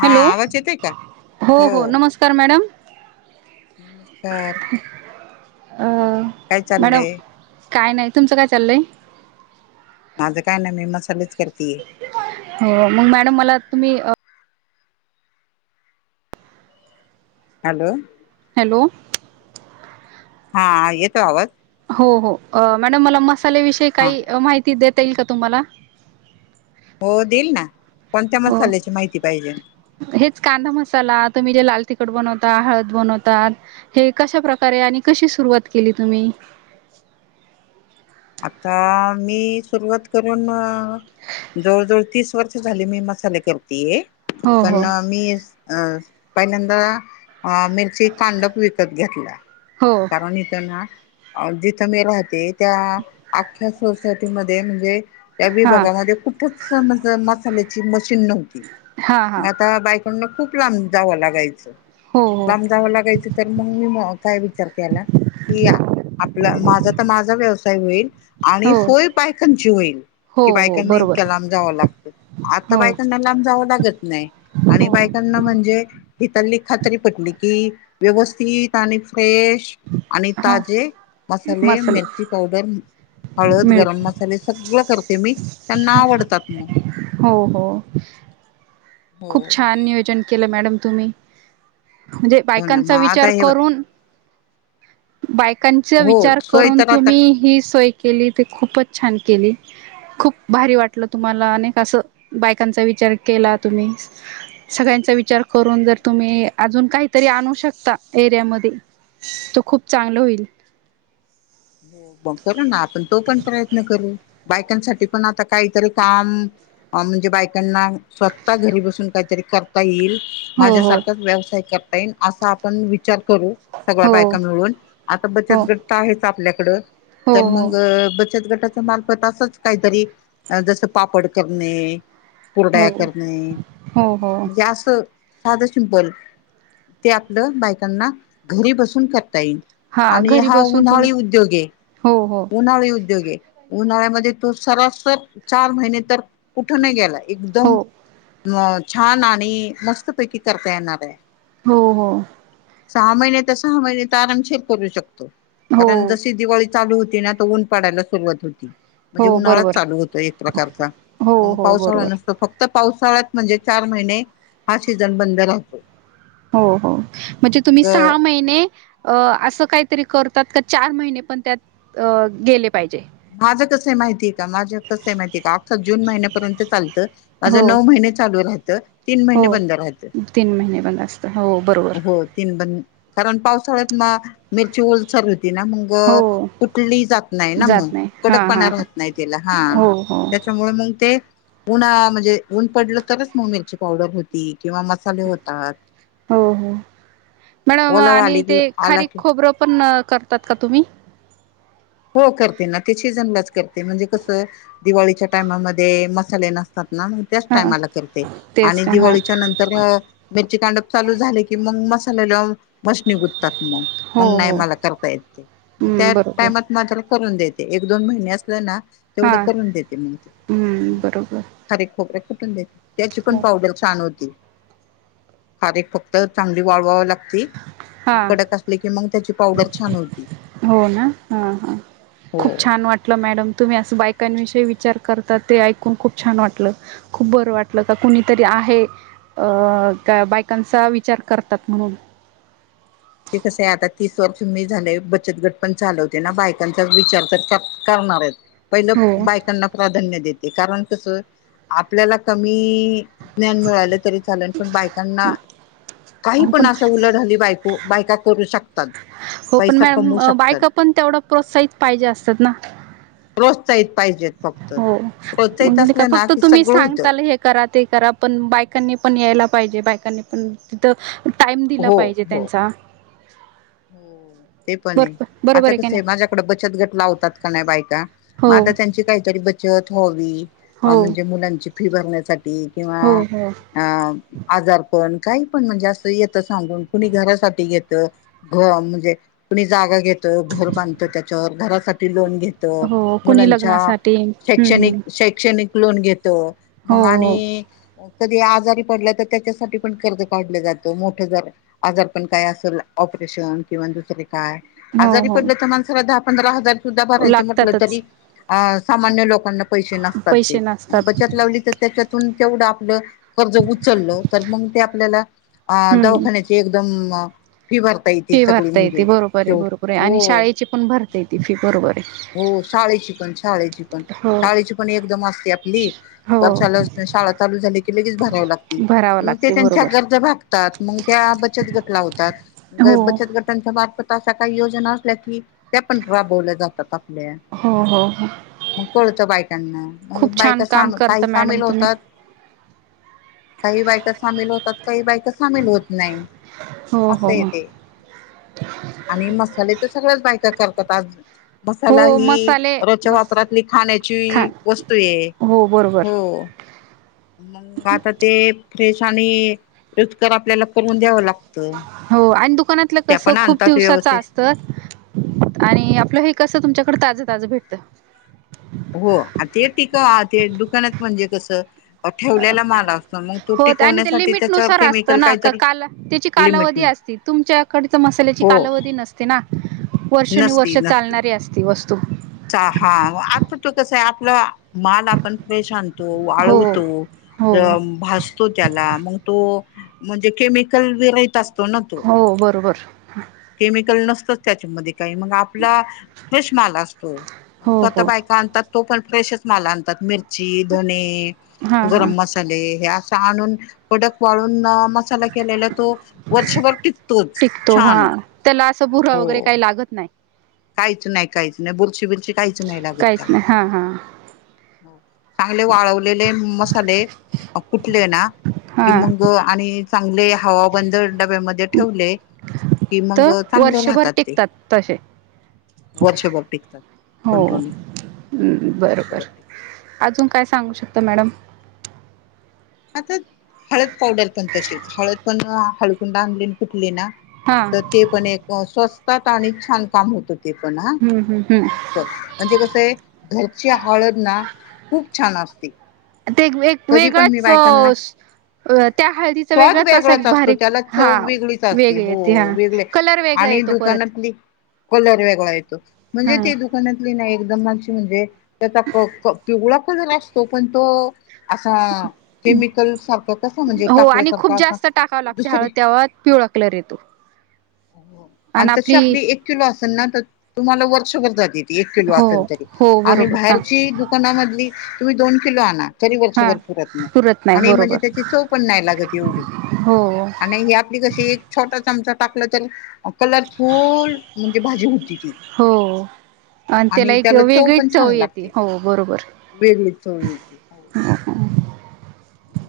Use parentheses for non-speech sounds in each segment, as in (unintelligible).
हा हॅलो! आवाज येतोय का? हो हो नमस्कार मॅडम. नमस्कार! अ काय मॅडम चाललंय? काय नाही. तुमचं काय चाललंय? माझं काय नाही मी मसालेच करतेय. हो मग मॅडम मला तुम्ही हॅलो! हॅलो. हा येतोय आवाज? हो हो. मॅडम मला मसाल्याविषयी हा काही माहिती देत? येईल का तुम्हाला? हो देईल ना. कोणत्या हो. मसाल्याची माहिती पाहिजे? हेच कांदा मसाला तुम्ही जे लाल तिखट बनवता हळद बनवतात हे कशा प्रकारे आणि कशी सुरुवात केली तुम्ही? आता- मी सुरुवात करून जवळ -जवळ तीस वर्ष झाली. मी मसाले करतीये. हो पण हो मी अ पहिल्यांदा अ मिरची कांडप विकत घेतला. हो कारण इथ ना अ जिथं मी राहते त्या आख्ख्या सोसायटीमध्ये म्हणजे त्या हां विभागामध्ये कुठच मस मसाल्याची मशीन नव्हती. हां मग हां आता बा पण खूप लांब जावं लागायचं. हो हो लांब जाव लागायच, तर मग मी काय विचार केला की- आपला माझा तर माझा व्यवसाय होईल आणि हो सोय बायकांची होईल. हो कि हो बायकांना बरोबर इतक्या लांब जावं लागतं. आता हो बायकांना लांब जावं लागत नाही. आणि हो बायकांना म्हणजे हिथल्ली खात्री पटली कि व्यवस्थित आणि फ्रेश आणि हां ताजे मसाले, मिरची पावडर हळद, गरम मिळत मसाले सगळ करते मी. त्यांना आवडतात. हो हो खूप छान! नियोजन केलं मॅडम तुम्ही. म्हणजे हो ना मग बायकांचा आता विचार हे करून बायकांचा हो विचार सोय करून तर आता तुम्ही ही सोय केली. ते खूपच छान केली. खूप भारी वाटलं तुम्हाला अनेक असं. बायकांचा विचार केला तुम्ही. सगळ्यांचा विचार करून जर तुम्ही अजून काय तरी आणू शकता एरियामध्ये तर खूप चांगलं होईल. हो मग करू ना. आपण तो पण प्रयत्न करू. बायकांसाठी पण आता काहीतरी काम अ म्हणजे बायकांना स्वतः घरी बसून काहीतरी करता येईल हो हो माझ्यासारखाच व्यवसाय कर अस आपण विचार करू. सगळ्या हो बायका मिळून, आता बचत हो गट आहे. आपल्याकड तर हो मंग बचत गट मार्फत असच काहीतरी जस पापड करणे- हो कुरडाया हो करणे हो हो म्हणजे असं साधं सिंपल. ते आपलं बायकांना घरी बसून कर -ता येईल हा आणि घरी हा बसून तुम्ही उन्हाळी उद्योगए. हो हो उन्हाळी उद्योग - उद्योग उन्हाळ्यामध्ये तो सरासर चार महिने तर- कुठं नाही गेला. हो एकदम अ- छान आणि मस्त पैकी करता येणारे. हो हो. सहा महिने तर सहा महिने तर आरामशीर करू शकतो. हो कारण जशी दिवाळी- चालू होती ना त ऊन पडायला सुरुवात होती. म्हणजे हो उन्हाळाच बरोबर चालू होतो एक प्रकारचा. हो मग हो पावसाळा बरोबर नसतो फक्त पाऊस- सळ्यात म्हणजे चार महिने हा सीझन बंद राहतो. हो हो. म्हणजे तुम्ही मग सहा महिने- अ असं काहीतरी करतात, का चार महिने पण त्यात अ गेले पाहिजे. माझं कस आहे माहिती आहे- का? माझ कस आहे माहितीए का? आमचं जून महिन्यापर्यंत चालतं. हो माझं नऊ महिने चालू राहतं- तीन महिने हो बंद राहाचे. तीन महिने बंद असतं हो बरोबर हो तीन ब- कारण पावसाळ्यात म मिरची ओलसर हो- ती ना मग हो तुटली जात नाही ना मग, जात नाही हा हा कडकपणा हा राहत नाही त्याला हा. हो हो त्याच्यामुळे मग ते उन्हाळा म्हणजे ऊन पडलं तरच मग मिरची पावडर होती. किंवा मसाले होतात. हो मॅडम ओलावा आणि आले ते की आला खारीक, की खोबरं पण अ करतात का तुम्ही? हो करते ना ते शिजनलाच करते म्हणजे कसं, दिवाळीच्या टायमामध्ये मसाले नसतात ना मग त्याच हा टाइमाला करते, तेच आणि ना हा दिवाळीच्या नंतर अ मिरची कांडप चालू झाले की मग मस् नि लावून मशनी गुततात मग, हो मग नाय हो मला करता येत ते, मग त्या हं, बरोबर टायमात मात्र करून देते, एक दोन महिने असलं ना तेवढं हां करून देते मग ते, ह हं, बरोबर खारीेक खोबरं कुटून देते. त्याची पण हो पावडर छान होती, खारीक फक्त चांगली वाळवावं लागती. मग हां कडक असले कि मग त्याची पावडर छान होती. हो ना हां खूप हो छान वाटलं मॅडम तुम्ही असं बायकांविश् जे विचार करतात ते ऐकून खूप छान वाटलं, खूप बरं वाटलं का कुणीतरी आहे अ का बायकांचा विचार करतात म्हणून. ते कसंय आता तीस वर्ष मी झाले बचत गट पण चालवते ना बायकांचा विचार तर कर कर नारच पहिलं हो बायकांना प्राधान्य देते, कारण कसं आपल्याला कमी ज्ञान मिळालं तरी चालण पण बायकांना काही पण अशा उलाढाली बायको बायका करू शकतात. हो पण पैसा मॅम कमवू शकतात बायका पण तेवढं प्रोत्साहित पाहिजे असतात ना? प्रोत्साहित पाहिजेत फक्त हो, प्रोत्साहित म्हणजे नाय का असल्या ना फक्त की तुम्ही सगळं होतं सांगताल हे करा ते करा पण बायकांनी पण या पाहीजे, बायकानी पण, तिथ टाईम दिला हो पाहिजे हो त्यांचा. हो ते पण आहे. बरोबर बरोबर आता का कस नाही आहे, माझ्याकडं बचत घटला लावतात का नाही बायका, मग हो आता त्यांची काहीतरी ब चत होवी, हो म्हणजे मुलांची फी भरण्या किंवा हो हो अ आजार पण काही पण म्हणजे असं येत सांगून. कुणी घरासाठी घेत, म्हणजे कुणी जागा घेत. घर बांधतो त्याच्यावर, घरासाठी लोन घेतो हो कुणी मुलांच्या. लग्नासाठी हम्म, हम्म. शैक्षणिक-शैक्षणिक लोन घेतो, हो मग हो आणि. कधी आजारी पडला तर त्याच्यासाठी पण कर्ज काढलं जातं. मोठं जर आजार पण काय असेल ऑपरेशन किंवा दुसरं काय. हो आजारी पडल तर हो माणसाला दहा- पंधरा हजार सुद्धा भरायचे होत नाही लागतातच तरी, सामान्य लोकं काना पैसे नसतात पैसे ते, नसतात बचत लावली तर त्याच्यातून तेवढं आपलं कर्ज उचललं, तर मग ते आपल्याला अ हम्म दवाखान्याचे एकदम फि भरा फी भरता येते बरोबर आहे, बरोबर आहे, आणि हो शाळेची पण भरता येते फी बरोबर आहे. हो शाळेची पण, शाळेची पण, हो शाळेची पण एकदम असते आपली. हो वर्षाला शाळा चालू झाली की लगेच भरावी लागती. भरावं मग ते लागते त्यांच्या बरोबर गरजा भागतात. मग त्या बचत गट लावतात, हो बचत गटांच्या बाया तश्या काही योजना असल्या की, त्या पण राबवल्या जातात. आपल्या हा, हा, हा. मग कळतं बायकांना, काही बायका काम साम करता काही मॅडम सामील तुम्ही होतात. काही बायका सामील होतात, काही बायका काही सामील होत नाही, हो हो असंय ते. आणि मसाले तर सगळ्याच बायका करतात आज! मसाला हो ही मसाले रोजच्या मस वापरातली खा खाण्याची वस्तूए. हो बरोबर हो, मग आता ते (unintelligible) आणि रुचकर आपल्याला करून द्यावं लाग हो आन दु कानातलं कसं खूप आणतात दिवसाचं व्यवस्थित असतं आणि आपलं हे कसं तुमच्या कडं ताजं ताजं भेटतं. हो, अन ते ति क आ ते दुकानात म्हणजे कसं अ ठेवलेला माल असतो अन मग तो हो आणि ते टिकवण्यासाठी त्याच्यावर लिमिटनुसार केमिकल काहीतरी लिमिटन ती तुमच्याकडचं मसाल्याची कालावधी नसते ना, नसती वर्षानुवर्ष नसती चालणारी असती वस चा हा आता तर कसंय आपलं माल आपण फ्रेश आणतो, हो वाळवतो, हो अ भासतो त्याला मग तो म्हणजे केमिकल विराइत असतो ना तो, हो बरोबर केमिकल नस तो त्याच्यामधी काय, मग आपला फ्रेश माल असतो, मग हो तो आता हो बायका आणतात तो पण फ्रेशच माल आणतात मिरची, धणे, हां हां गरम मसाले हे आस स आणून कडक वाळून अ मसाला केलेला तो वर्षभर टिकतोच टिकतो छान, हां त्याला असं भुरा वगैरे हो. काही लागत नाही काहीच नाही काहीच नाही बुरशी बिरशी काहीच नाही लागत काहीच त्याला. नाही हां हां हो चांगले वाळवलेले मसाले अ कुटले ना कि हां मग आणि चांगले हवाबंद डब्यामध्ये ठेवले, की मग तर चांगले वर्षभर राहतात ते. टिकतात तसे वर्षभर टिकतात, हो कंटिन्यु वर्षभर बरोबर टिकतात. अजून काय सांगू शकता मॅडम? आता हळद पावडर पण तशीच, हळद पण हाळकुंड आणली अन कुट ली ना हां तर ते पण एक स्वस्तात आणि छान काम होतं ते पण हा, हम्म हम्म हम्म मस्त म्हणजे कसंय घरची हळद ना खूप छान असती. अन ते एक वे वेगळंच श अ त्या हळदीचा स्वाद वेगळाच असा भारी असतो एक त्याला चव हा वेगळीच असते वेगळी हो येती, हा वेगळे कलर वेगळं आणि दुकानातली कलर वेगळा येतोच, हा म्हणजे ती दुकानातली नाय् एकदम अशी म्हणजे त्याचा क क पिवळा कलर असतो, पण तो असा केमिकल सारखा कसा म्हणजे हो आणि टाकल्यासारखा असा दुसरे ळा कलर येतो. आणि तशी आपली एक किलो असेल ना तर तुम्हाला वर्षभर जाती. एक किलो हो असल तरी हो आणि बरोबर हा बाहेरची दुकानामधली तुम्ही दोन किलो आणा तरी हा वर्षभर पुरत नाही, आणि म्हणजे त्याची चव पण नाही लागत एवढी. हो आणि हे आपली कशी एक छोटा चमचा टाकला तर अ कलरफुल म्हणजे भाजी होती ती. हो आणि त्याला एक वेगळीच चव येते, हो बरोबर. वेगळी चव येते (unintelligible)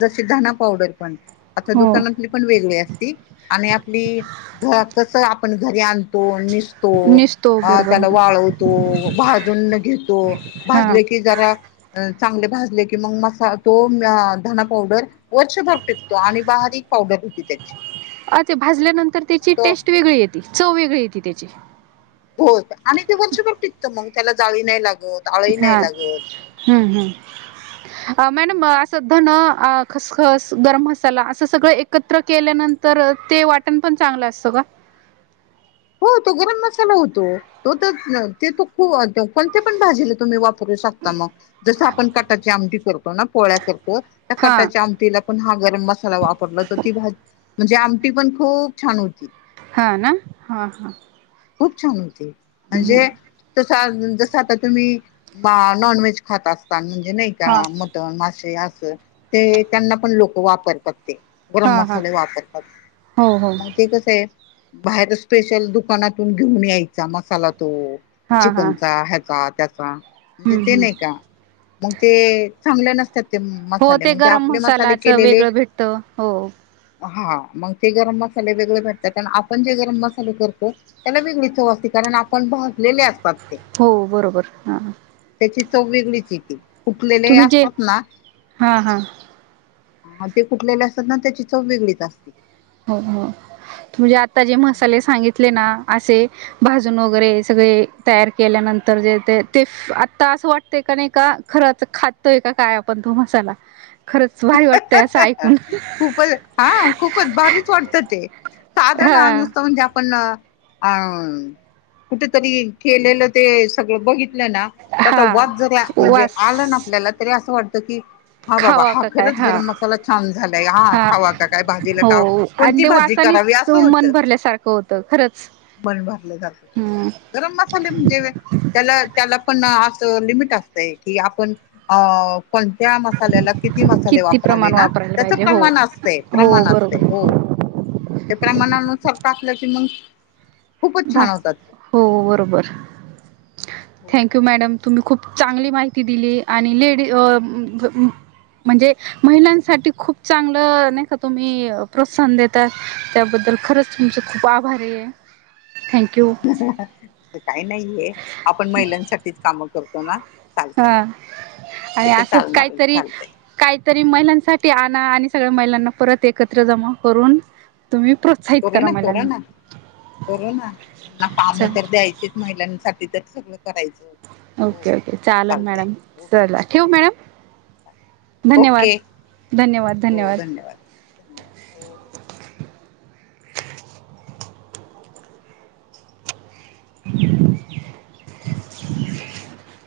जशी धना पावडर पण. आता हो दुकानातली पण वेगळी असती आणि आपली घरात कसं आप पण घरी आणतो निश पुसतो निसतो आ बरोबर त्याला वाळवतो, भाजून घेतो, हा भाजले की जरा अ चांगले भाजले की मग मसा तो अ धना पावडर वर्षभर टिकतो आणि बारीक पावडर होती त्याची. अ ते भाजल्यानंतर मग त्याची तो टेस्ट वेगळी येते, चव वेगळी येते त्याची. होत आणि ते वर्षभर टिकतं मग त्याला जाळी नाही लाग हा, हम्म हम्म, अ मॅडम असं धनं अ खसखस, गरम मसाला असं सगळं एकत्र केल्यानंतर ते वाटण पण चांगलं असतं का? (unintelligible) हो तो गरम मसाला होतो, तो तर ते तो खु अ कोणत्या पण भाजीला तुम्ही वापरू शकता मग, जसं आपण कटाची आमटी करतो ना पोळ्या कर तो त्या हा कटाच्या आमटीला पण हा गरम मसाला वापरला तर ती भा म्हणजे आमटी पण खूप छान होती. हा ना? हा हा. खूप छान होती, म्हणजे छान जसं आता तुम्ही मा नॉन व्हेज खात असतान म्हणजे नाही का हा मटन, मासे असं ते त्यांना पण लोक वापरतात. ते गरम हा हा मसाले वापरतात, हो हो मग ते कसे बाहेरच स्पेशल दुकानातून घेऊन यायचा मसाला तो हा हा चिकनचा ह्याचा त्याचा. म्हणजे हम्म ते हम्म नाही का, मग ते चांगलं नस त्याचे हो मसाले मग ते गरम आपले मसाले मसालाचं केलेले वेगळं भेटतं हो हा मग ते गरम मसाले वेगळे भेटतात आपण जे गरम मसा (unintelligible) त्याला वेगळी चव असते कारण आपण भाजलेले असतात. ते हो बरोबर हा. त्याची चव वेगळीच येते उकलेले जे असतात ना. हां हां हा ते कुठलेले असतात ना त्याची चव वेगळीच असते. हो हो म्हणजे आता जे मसाले सांगितले ना असे भाजून वगैरे सगळे तयार केल्यानंतर जे ते ते आता असं वाटतंय का नाही का खरंच खातोय का काय आपण. तो मसाला. खरंच भारी वाटतंय असं ऐकून खूपच हा खूपच भारीच. (unintelligible) ते साधाण हा नुसतं म्हणजे आपण अम कुठेतरी केलेलं ते सगळं बघित आपल्यांला त्याचा हा वास जरी म्हणजे आलं ना वास आपल्याला तरी असं वाटत की हा बाबा खावा हा. का काय खरंच हा गरम मसाला छान झालाय हा खावा का काय भाजीला खाव हो आणि कोणती ते भाजी करावी वासानीच असं मन होतं. भरल्यासारखं होत खरंच. पण भरले जात, हम्म गरम मसाले म्हणजे त्याला त्याला पण न अस. लिमिट असतंय की आपण कोणत्या मसाल्याला किती किती मसाले वापरावे प्रमाण ना वापरायला त्याच पाहिजे हो प्रमाण असते हो प्रमाण असते बरोबर हो. ते प्रमाणानुसार टाकलं की मग खूपच छान बास, होतात ते हो बरोबर, हो थँंक यू मॅडम. तुम्ही खूप चांगली माहिती दिली आणि लेडी अ म्हणजे महिलांसाठी खूप चांगलं नाही का तुम्ही प्रोत्साहन देता त्याबद्दल तर खरंच तुमचं खूप आभारी आहे. थँक्यू काही नाहीये आपण महिलांसाठीच कामं करतो ना. चालतंय हा, ते आणि तर असच चालणार काहीतरी, चालतंय काहीतरी आणि महिलांसाठी आणा आणि सगळ्या महिलांना परत एकत्र जमा करून. तुम्ही प्रोत्साहित करा कोरोना कोरोना, महिलांना कररोना, चालेल (unintelligible) महिलांसाठी तरी सगळं करायचं. हो ओके ओके चालेल चालतंय मॅडम ओके चला ठेवू हो मॅम. हो चालतंय धन्यवाद ओके धन्यवाद हो धन्यवाद. धन्यवाद हो हो (inaudible) (inaudible)